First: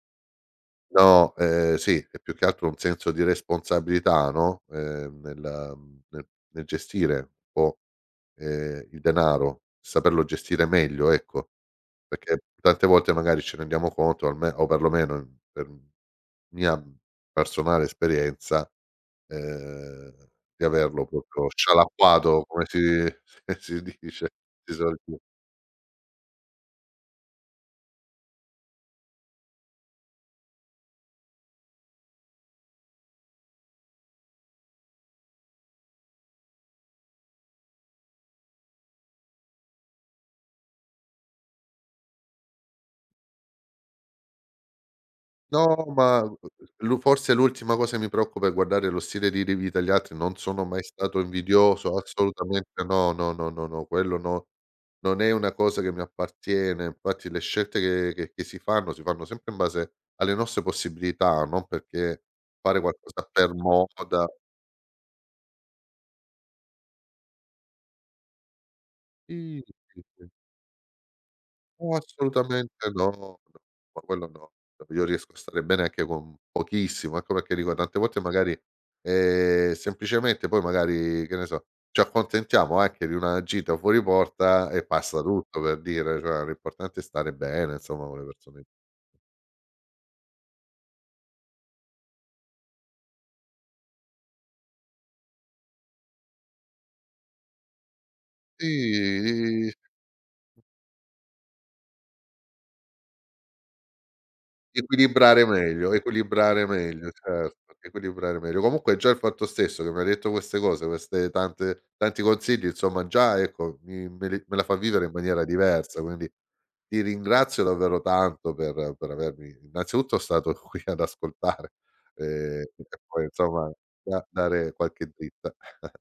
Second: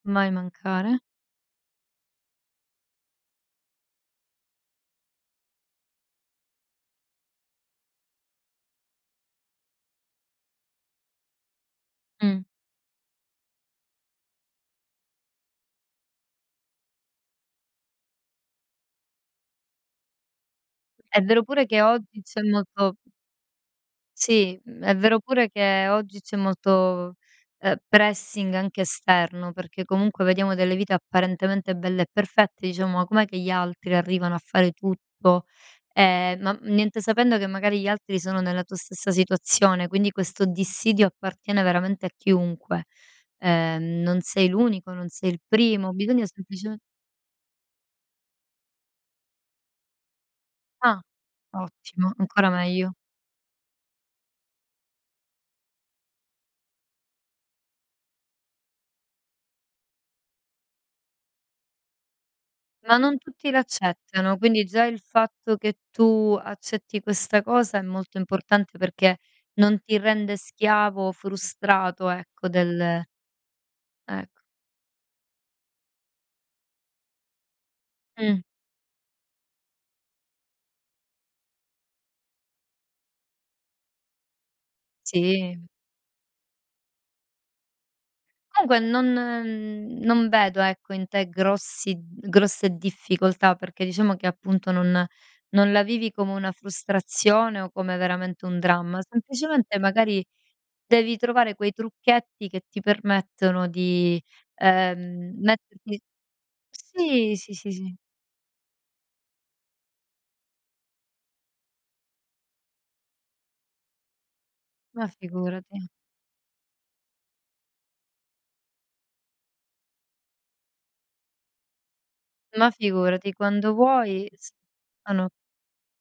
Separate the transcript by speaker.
Speaker 1: Mai mancare.
Speaker 2: No, ehm sì, è più che altro un senso di responsabilità, no, ehm, nella mhmm, nel nel gestire un po' ehm, il denaro, saperlo gestire meglio, ecco.
Speaker 1: Mh.
Speaker 2: Perché tante volte magari ci rendiamo conto, alme o perlomeno per mia personale esperienza ehm, di averlo,
Speaker 1: È vero
Speaker 2: proprio
Speaker 1: pure che oggi c'è
Speaker 2: scialacquato, come
Speaker 1: molto
Speaker 2: si si dice
Speaker 1: Sì,
Speaker 2: di
Speaker 1: è vero
Speaker 2: solito.
Speaker 1: pure che oggi c'è molto, ehm, pressing anche esterno, perché comunque vediamo delle vite apparentemente belle e perfette, diciamo: "Com'è che gli altri arrivano a fare tutto?" Ehm, ma niente, sapendo che magari gli altri sono nella tua stessa situazione, quindi questo dissidio appartiene veramente a chiunque. Ehm, non sei l'unico, non sei il
Speaker 2: No
Speaker 1: primo,
Speaker 2: ma,
Speaker 1: bisogna sempliceme
Speaker 2: lu forse l'ultima cosa che mi preoccupa è guardare lo stile di ri vita degli altri. Non sono mai
Speaker 1: Ah!
Speaker 2: stato invidioso
Speaker 1: Ottimo, ancora
Speaker 2: assolutamente,
Speaker 1: meglio.
Speaker 2: no, no, no, quello no, non è una cosa che mi appartiene. Infatti le scelte che che che si fanno, si fanno sempre in base alle nostre possibilità, non perché fare
Speaker 1: Ma non
Speaker 2: qualcosa
Speaker 1: tutti
Speaker 2: per moda.
Speaker 1: l'accettano, quindi già il fatto che tu accetti questa cosa è molto importante perché
Speaker 2: I
Speaker 1: non ti
Speaker 2: sì, sì.
Speaker 1: rende schiavo,
Speaker 2: No,
Speaker 1: frustrato, ecco
Speaker 2: assolutamente
Speaker 1: del
Speaker 2: no, no ma quello
Speaker 1: ecc
Speaker 2: no. Io riesco a stare bene anche con pochissimo, ecco perché dico tante volte
Speaker 1: Mh.
Speaker 2: magari ehm, semplicemente poi magari che ne so, ci accontentiamo anche di una gita fuori porta e passa tutto
Speaker 1: Sì.
Speaker 2: per dire, cioè l'importante è stare bene insomma con le persone.
Speaker 1: Comunque non non vedo ecco in te grossi d grosse difficoltà, perché diciamo che appunto non non la vivi come una frustrazione o come veramente un dramma.
Speaker 2: Sì.
Speaker 1: Semplicemente magari devi trovare quei trucchetti che ti permettono di, ehm,
Speaker 2: Equilibrare meglio
Speaker 1: metterti
Speaker 2: equilibrare meglio,
Speaker 1: Sì, sì, sì,
Speaker 2: certo,
Speaker 1: sì.
Speaker 2: equilibrare meglio. Comunque già il fatto stesso che m'hai detto queste cose, queste tante tanti consigli, insomma già ecco mi me le me la fa vivere
Speaker 1: Ma
Speaker 2: in maniera
Speaker 1: figurati.
Speaker 2: diversa, quindi ti ringrazio davvero tanto per per avermi innanzitutto stato stato qui ad ascoltare ehm,
Speaker 1: Ma
Speaker 2: e poi
Speaker 1: figurati,
Speaker 2: insomma
Speaker 1: quando
Speaker 2: da
Speaker 1: vuoi s
Speaker 2: dare qualche
Speaker 1: ah no.
Speaker 2: dritta.